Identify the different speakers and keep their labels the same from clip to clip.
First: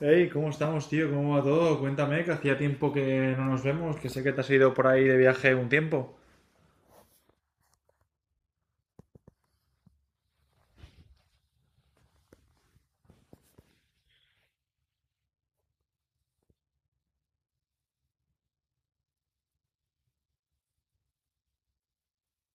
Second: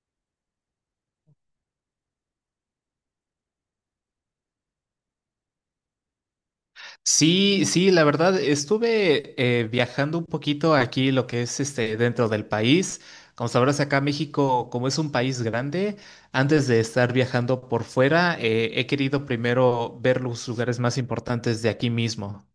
Speaker 1: Hey, ¿cómo estamos, tío? ¿Cómo va todo? Cuéntame, que hacía tiempo que no nos vemos, que sé que te has ido por ahí de viaje un tiempo.
Speaker 2: Sí, sí, la verdad, estuve viajando un poquito aquí, lo que es este, dentro del país. Como sabrás, acá México, como es un país grande, antes de estar viajando por fuera, he querido primero ver los lugares más importantes de aquí mismo.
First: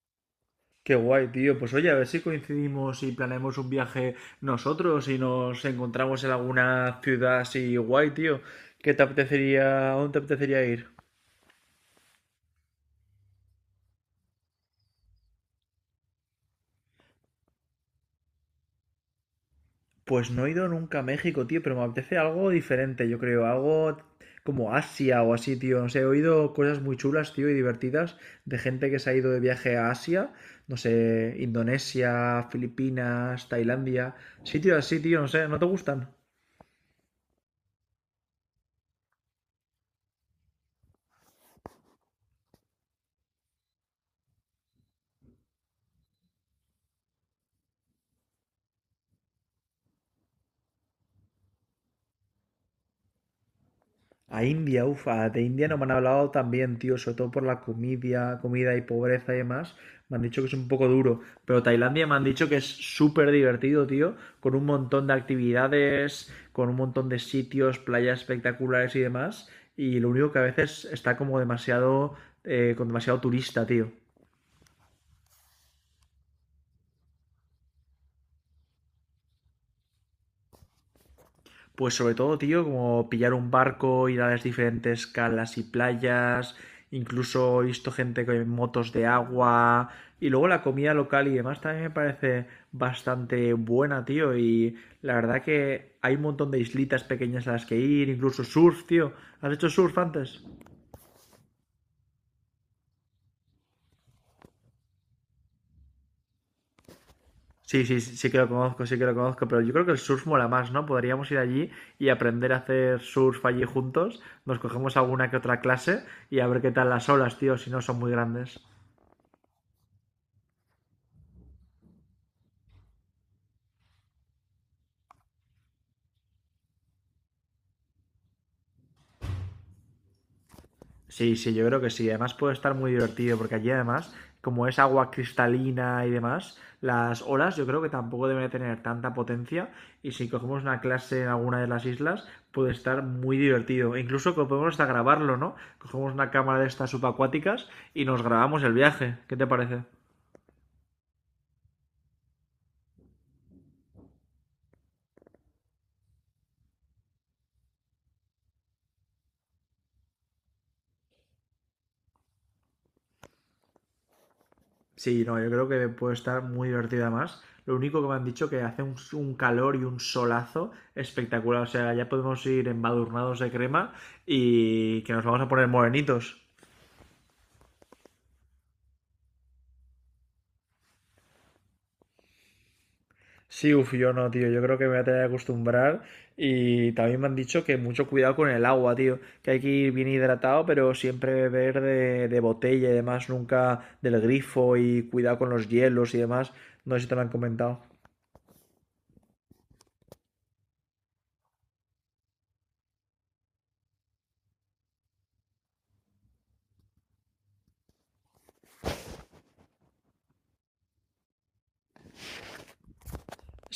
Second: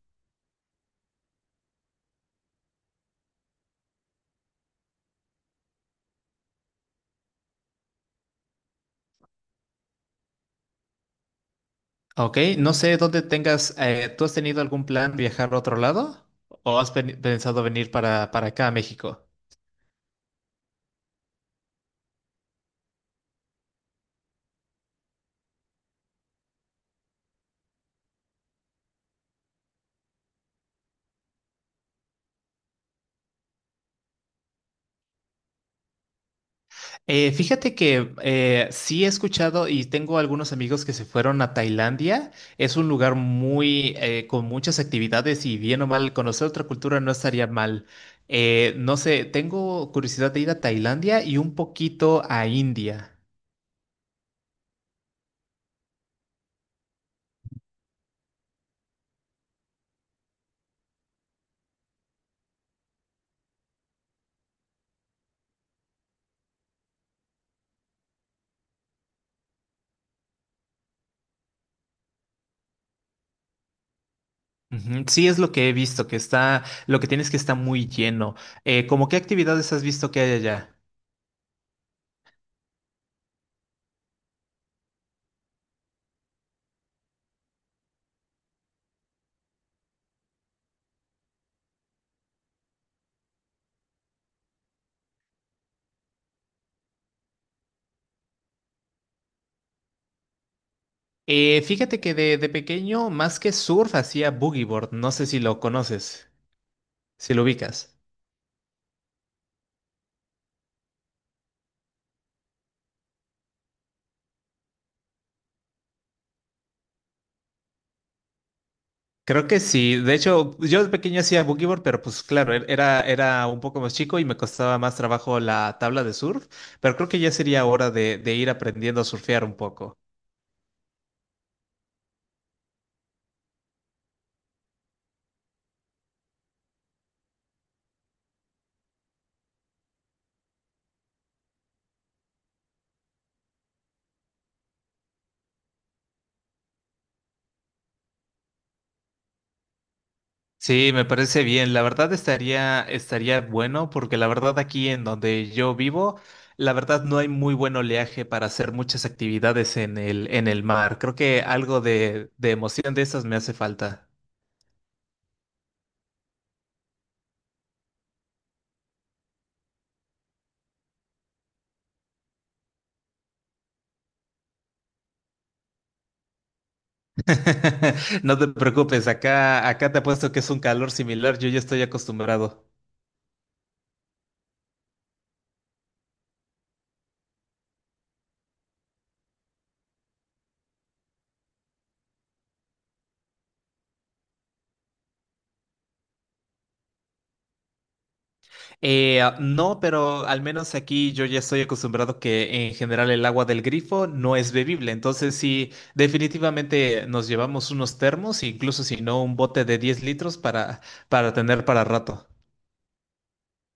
Speaker 1: Qué guay, tío. Pues oye, a ver si coincidimos y planeamos un viaje nosotros y nos encontramos en alguna ciudad así guay, tío. ¿Qué te apetecería, a dónde te apetecería ir?
Speaker 2: ¿Ok? No sé dónde tengas, ¿tú has tenido algún plan viajar a otro lado? ¿O has pensado venir para acá a México?
Speaker 1: Pues no he ido nunca a México, tío, pero me apetece algo diferente, yo creo, algo como Asia o así, tío. No sé, he oído cosas muy chulas, tío, y divertidas de gente que se ha ido de viaje a Asia, no sé, Indonesia, Filipinas, Tailandia, sitios así, tío, no sé, ¿no te gustan?
Speaker 2: Fíjate que sí he escuchado y tengo algunos amigos que se fueron a Tailandia. Es un lugar muy con muchas actividades y bien o mal conocer otra cultura no estaría mal. No sé, tengo curiosidad de ir a Tailandia y un poquito a India.
Speaker 1: A India, ufa, de India no me han hablado tan bien, tío, sobre todo por la comida, comida y pobreza y demás. Me han dicho que es un poco duro, pero Tailandia me han dicho que es súper divertido, tío, con un montón de actividades, con un montón de sitios, playas espectaculares y demás. Y lo único que a veces está como demasiado, con demasiado turista, tío.
Speaker 2: Ujú, sí, es lo que he visto, que está, lo que tienes que está muy lleno. ¿Cómo qué actividades has visto que hay allá?
Speaker 1: Pues sobre todo, tío, como pillar un barco, ir a las diferentes calas y playas, incluso he visto gente con motos de agua y luego la comida local y demás también me parece bastante buena, tío, y la verdad que hay un montón de islitas pequeñas a las que ir, incluso surf, tío. ¿Has hecho surf antes?
Speaker 2: Fíjate que de pequeño, más que surf, hacía boogie board. No sé si lo conoces, si lo
Speaker 1: Sí, sí,
Speaker 2: ubicas.
Speaker 1: sí, sí que lo conozco, sí que lo conozco, pero yo creo que el surf mola más, ¿no? Podríamos ir allí y aprender a hacer surf allí juntos, nos cogemos alguna que otra clase y a ver qué tal las olas, tío, si no son muy grandes.
Speaker 2: Creo que sí. De hecho, yo de pequeño hacía boogie board, pero pues claro, era un poco más chico y me costaba más trabajo la tabla de surf, pero creo que ya sería hora de ir aprendiendo a surfear un poco.
Speaker 1: Sí, sí, yo creo que sí. Además puede estar muy divertido porque allí además, como es agua cristalina y demás, las olas yo creo que tampoco deben de tener tanta potencia y si cogemos una clase en alguna de las islas puede estar muy divertido. E incluso que podemos hasta grabarlo, ¿no? Cogemos una cámara de estas subacuáticas y nos grabamos el viaje. ¿Qué te parece?
Speaker 2: Sí, me parece bien. La verdad estaría bueno porque la verdad aquí en donde yo vivo, la verdad no hay muy buen oleaje para hacer muchas actividades en el mar. Creo que algo de emoción de esas me hace falta.
Speaker 1: Sí, no, yo creo que puede estar muy divertida más. Lo único que me han dicho que hace un calor y un solazo espectacular. O sea, ya podemos ir embadurnados de crema y que nos vamos a poner morenitos.
Speaker 2: No te preocupes, acá, acá te apuesto que es un calor similar, yo ya estoy acostumbrado.
Speaker 1: Sí, uf, yo no, tío. Yo creo que me voy a tener que acostumbrar. Y también me han dicho que mucho cuidado con el agua, tío. Que hay que ir bien hidratado, pero siempre beber de botella y demás, nunca del grifo y cuidado con los hielos y demás. No sé si te lo han comentado.
Speaker 2: No, pero al menos aquí yo ya estoy acostumbrado que en general el agua del grifo no es bebible, entonces sí, definitivamente nos llevamos unos termos, incluso si no un bote de 10 litros para tener para rato.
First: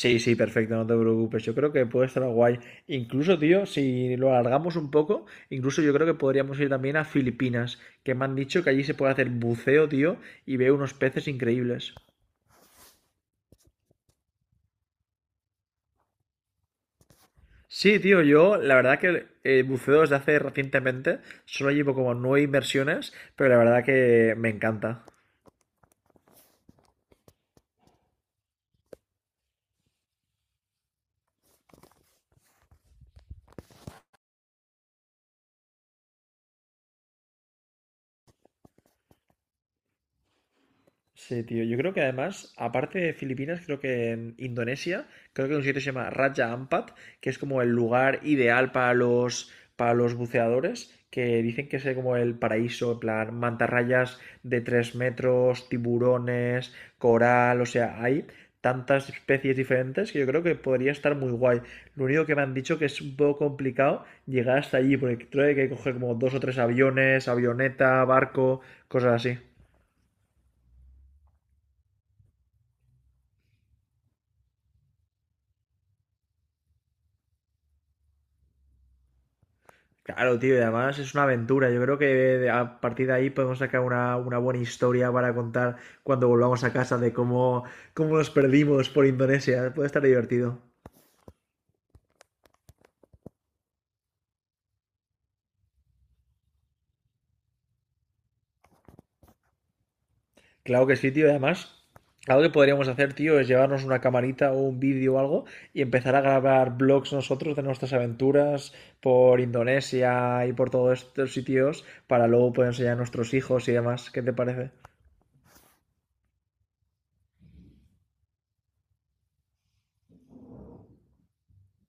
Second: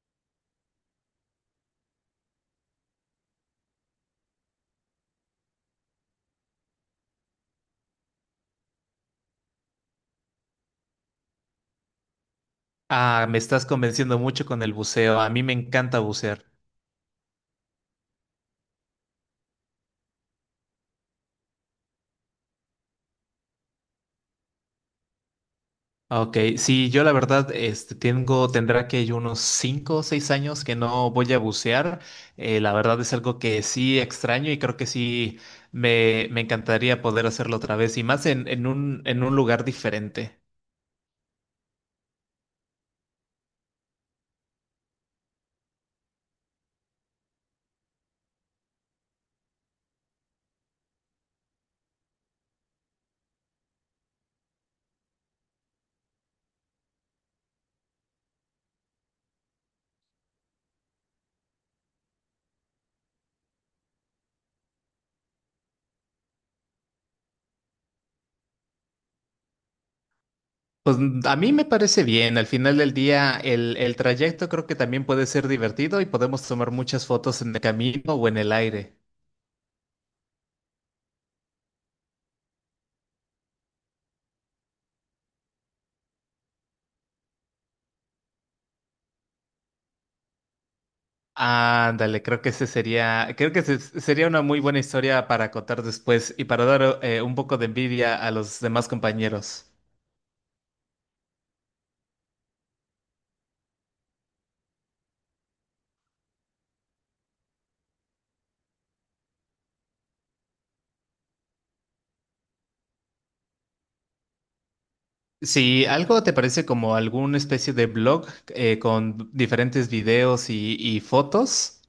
Speaker 1: Sí, sí, perfecto, no te preocupes. Yo creo que puede estar guay. Incluso, tío, si lo alargamos un poco, incluso yo creo que podríamos ir también a Filipinas, que me han dicho que allí se puede hacer buceo, tío, y veo unos peces increíbles.
Speaker 2: Ah, me estás convenciendo mucho con el buceo, a mí me encanta bucear.
Speaker 1: Sí, tío, yo la verdad que buceo desde hace recientemente, solo llevo como nueve inversiones, pero la verdad que me encanta.
Speaker 2: Ok, sí, yo la verdad este, tengo, tendrá que yo unos 5, o 6 años que no voy a bucear. La verdad es algo que sí extraño y creo que sí me encantaría poder hacerlo otra vez y más en un lugar diferente.
Speaker 1: Sí, tío. Yo creo que además, aparte de Filipinas, creo que en Indonesia, creo que hay un sitio que se llama Raja Ampat, que es como el lugar ideal para los buceadores, que dicen que es como el paraíso, en plan, mantarrayas de 3 metros, tiburones, coral, o sea, hay tantas especies diferentes que yo creo que podría estar muy guay. Lo único que me han dicho que es un poco complicado llegar hasta allí, porque creo que hay que coger como dos o tres aviones, avioneta, barco, cosas así.
Speaker 2: Pues a mí me parece bien, al final del día el trayecto creo que también puede ser divertido y podemos tomar muchas fotos en el camino o en el aire.
Speaker 1: Claro, tío, y además es una aventura. Yo creo que a partir de ahí podemos sacar una buena historia para contar cuando volvamos a casa de cómo, cómo nos perdimos por Indonesia. Puede estar divertido.
Speaker 2: Ándale, creo que ese sería una muy buena historia para contar después y para dar un poco de envidia a los demás compañeros.
Speaker 1: Claro que sí, tío. Y además, algo que podríamos hacer, tío, es llevarnos una camarita o un vídeo o algo y empezar a grabar vlogs nosotros de nuestras aventuras por Indonesia y por todos estos sitios para luego poder enseñar a nuestros hijos y demás. ¿Qué te parece?
Speaker 2: Si algo te parece como alguna especie de blog, con diferentes videos y fotos.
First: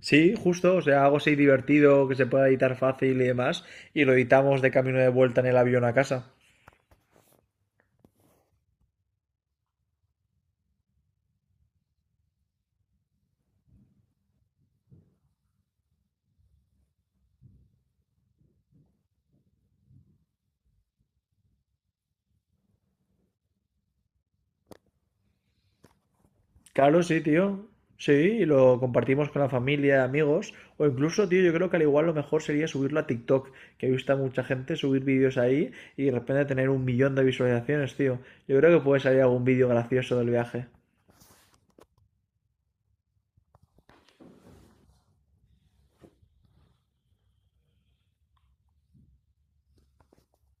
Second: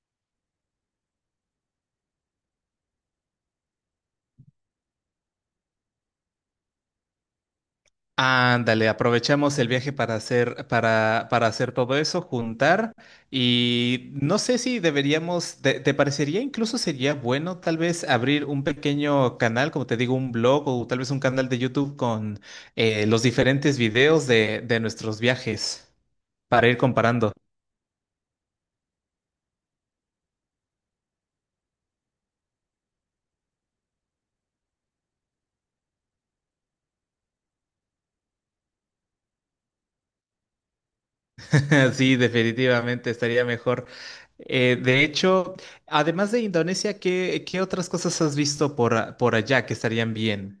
Speaker 1: Sí, justo, o sea, algo así divertido que se pueda editar fácil y demás, y lo editamos de camino de vuelta en el avión a casa.
Speaker 2: Ándale, aprovechamos el viaje para hacer, para hacer todo eso, juntar, y no sé si deberíamos, te parecería incluso sería bueno tal vez abrir un pequeño canal, como te digo, un blog o tal vez un canal de YouTube con los diferentes videos de nuestros viajes para ir
Speaker 1: Claro, sí,
Speaker 2: comparando.
Speaker 1: tío. Sí, y lo compartimos con la familia, amigos, o incluso, tío, yo creo que al igual lo mejor sería subirlo a TikTok, que he visto a mucha gente subir vídeos ahí y de repente tener un millón de visualizaciones, tío. Yo creo que puede salir algún vídeo gracioso del viaje.
Speaker 2: Sí, definitivamente estaría mejor. De hecho, además de Indonesia, ¿qué otras cosas has visto por, por allá que estarían bien?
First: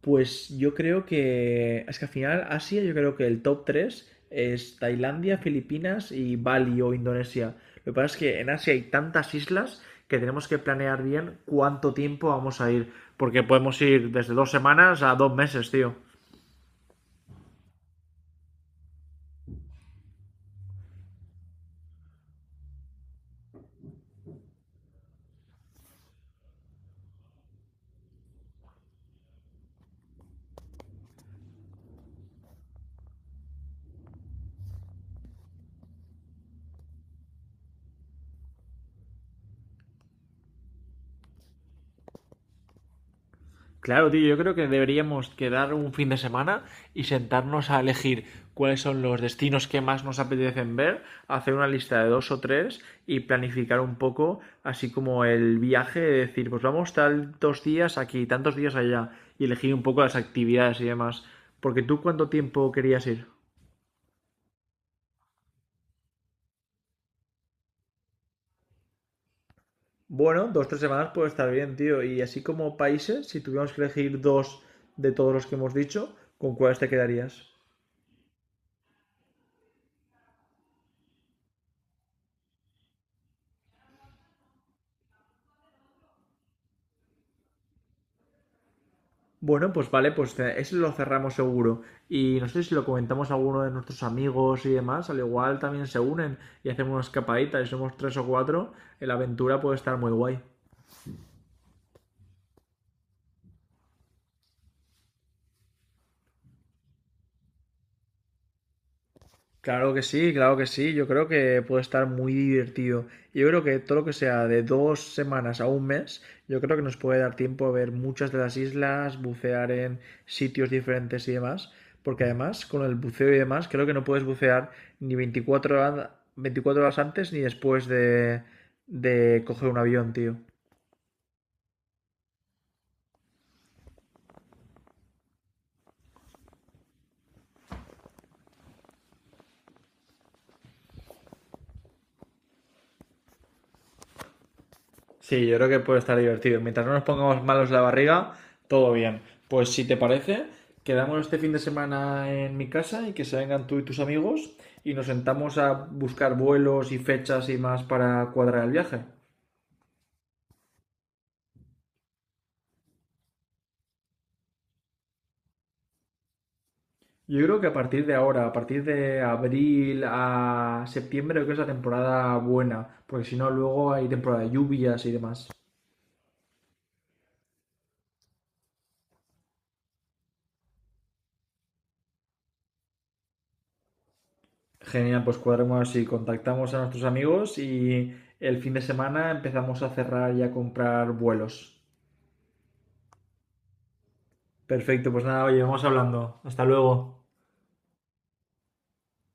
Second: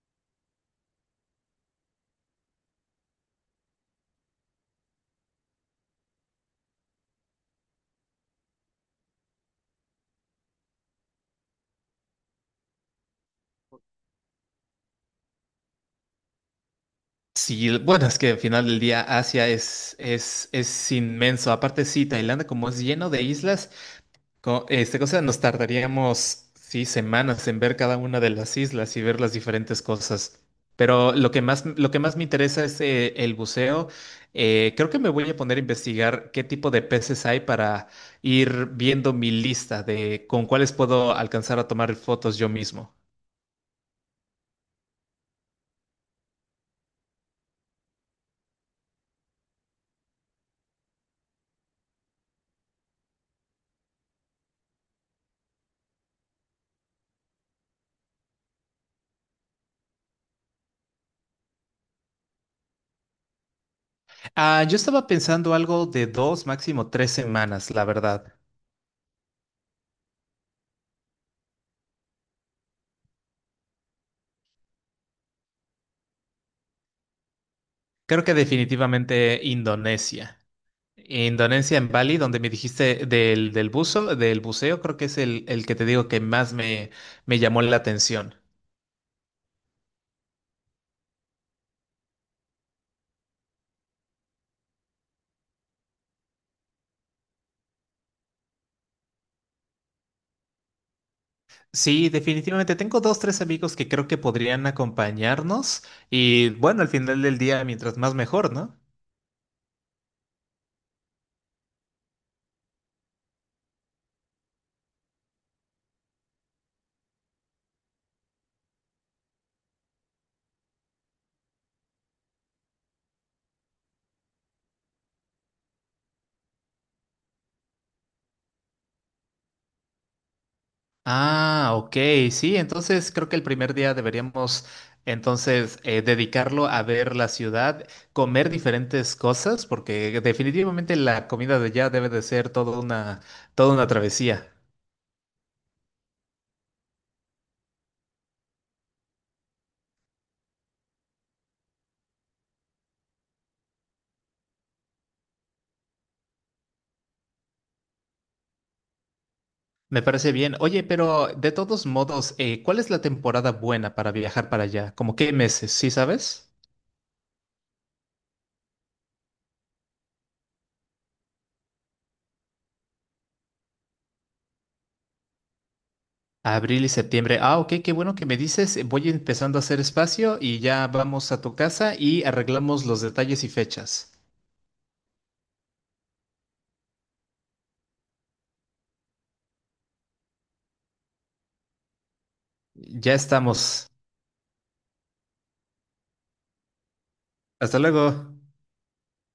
Speaker 1: Pues yo creo que. Es que al final, Asia, yo creo que el top 3 es Tailandia, Filipinas y Bali o Indonesia. Lo que pasa es que en Asia hay tantas islas que tenemos que planear bien cuánto tiempo vamos a ir. Porque podemos ir desde dos semanas a dos meses, tío.
Speaker 2: Sí, bueno, es que al final del día Asia es inmenso. Aparte, sí, Tailandia, como es lleno de islas, este cosa nos tardaríamos, sí, semanas en ver cada una de las islas y ver las diferentes cosas. Pero lo que más me interesa es, el buceo. Creo que me voy a poner a investigar qué tipo de peces hay para ir viendo mi lista de con cuáles puedo alcanzar a tomar fotos yo mismo.
Speaker 1: Claro, tío, yo creo que deberíamos quedar un fin de semana y sentarnos a elegir cuáles son los destinos que más nos apetecen ver, hacer una lista de dos o tres y planificar un poco, así como el viaje, de decir, pues vamos tantos días aquí, tantos días allá, y elegir un poco las actividades y demás. Porque tú, ¿cuánto tiempo querías ir?
Speaker 2: Ah, yo estaba pensando algo de dos, máximo tres semanas, la verdad.
Speaker 1: Bueno, dos, o tres semanas puede estar bien, tío. Y así como países, si tuviéramos que elegir dos de todos los que hemos dicho, ¿con cuáles te quedarías?
Speaker 2: Creo que definitivamente Indonesia. Indonesia en Bali, donde me dijiste del buzo, del buceo, creo que es el que te digo que más me, me llamó la atención.
Speaker 1: Bueno, pues vale, pues eso lo cerramos seguro. Y no sé si lo comentamos a alguno de nuestros amigos y demás, al igual también se unen y hacemos una escapadita y somos tres o cuatro, la aventura puede estar muy guay.
Speaker 2: Sí, definitivamente. Tengo dos, tres amigos que creo que podrían acompañarnos y bueno, al final del día, mientras más mejor, ¿no?
Speaker 1: Claro que sí, claro que sí. Yo creo que puede estar muy divertido. Yo creo que todo lo que sea de dos semanas a un mes, yo creo que nos puede dar tiempo a ver muchas de las islas, bucear en sitios diferentes y demás. Porque además, con el buceo y demás, creo que no puedes bucear ni 24 horas, 24 horas antes ni después de coger un avión, tío.
Speaker 2: Ah, ok, sí, entonces creo que el primer día deberíamos entonces dedicarlo a ver la ciudad, comer diferentes cosas, porque definitivamente la comida de allá debe de ser toda una travesía.
Speaker 1: Sí, yo creo que puede estar divertido. Mientras no nos pongamos malos la barriga, todo bien. Pues si te parece, quedamos este fin de semana en mi casa y que se vengan tú y tus amigos y nos sentamos a buscar vuelos y fechas y más para cuadrar el viaje.
Speaker 2: Me parece bien. Oye, pero de todos modos, ¿cuál es la temporada buena para viajar para allá? ¿Cómo qué meses? ¿Sí sabes?
Speaker 1: Yo creo que a partir de ahora, a partir de abril a septiembre, creo que es la temporada buena, porque si no, luego hay temporada de lluvias y demás.
Speaker 2: Abril y septiembre. Ah, ok, qué bueno que me dices. Voy empezando a hacer espacio y ya vamos a tu casa y arreglamos los detalles y fechas.
Speaker 1: Genial, pues cuadremos y contactamos a nuestros amigos y el fin de semana empezamos a cerrar y a comprar vuelos.
Speaker 2: Ya estamos.
Speaker 1: Perfecto, pues nada, oye, vamos hablando. Hasta luego.
Speaker 2: Hasta luego.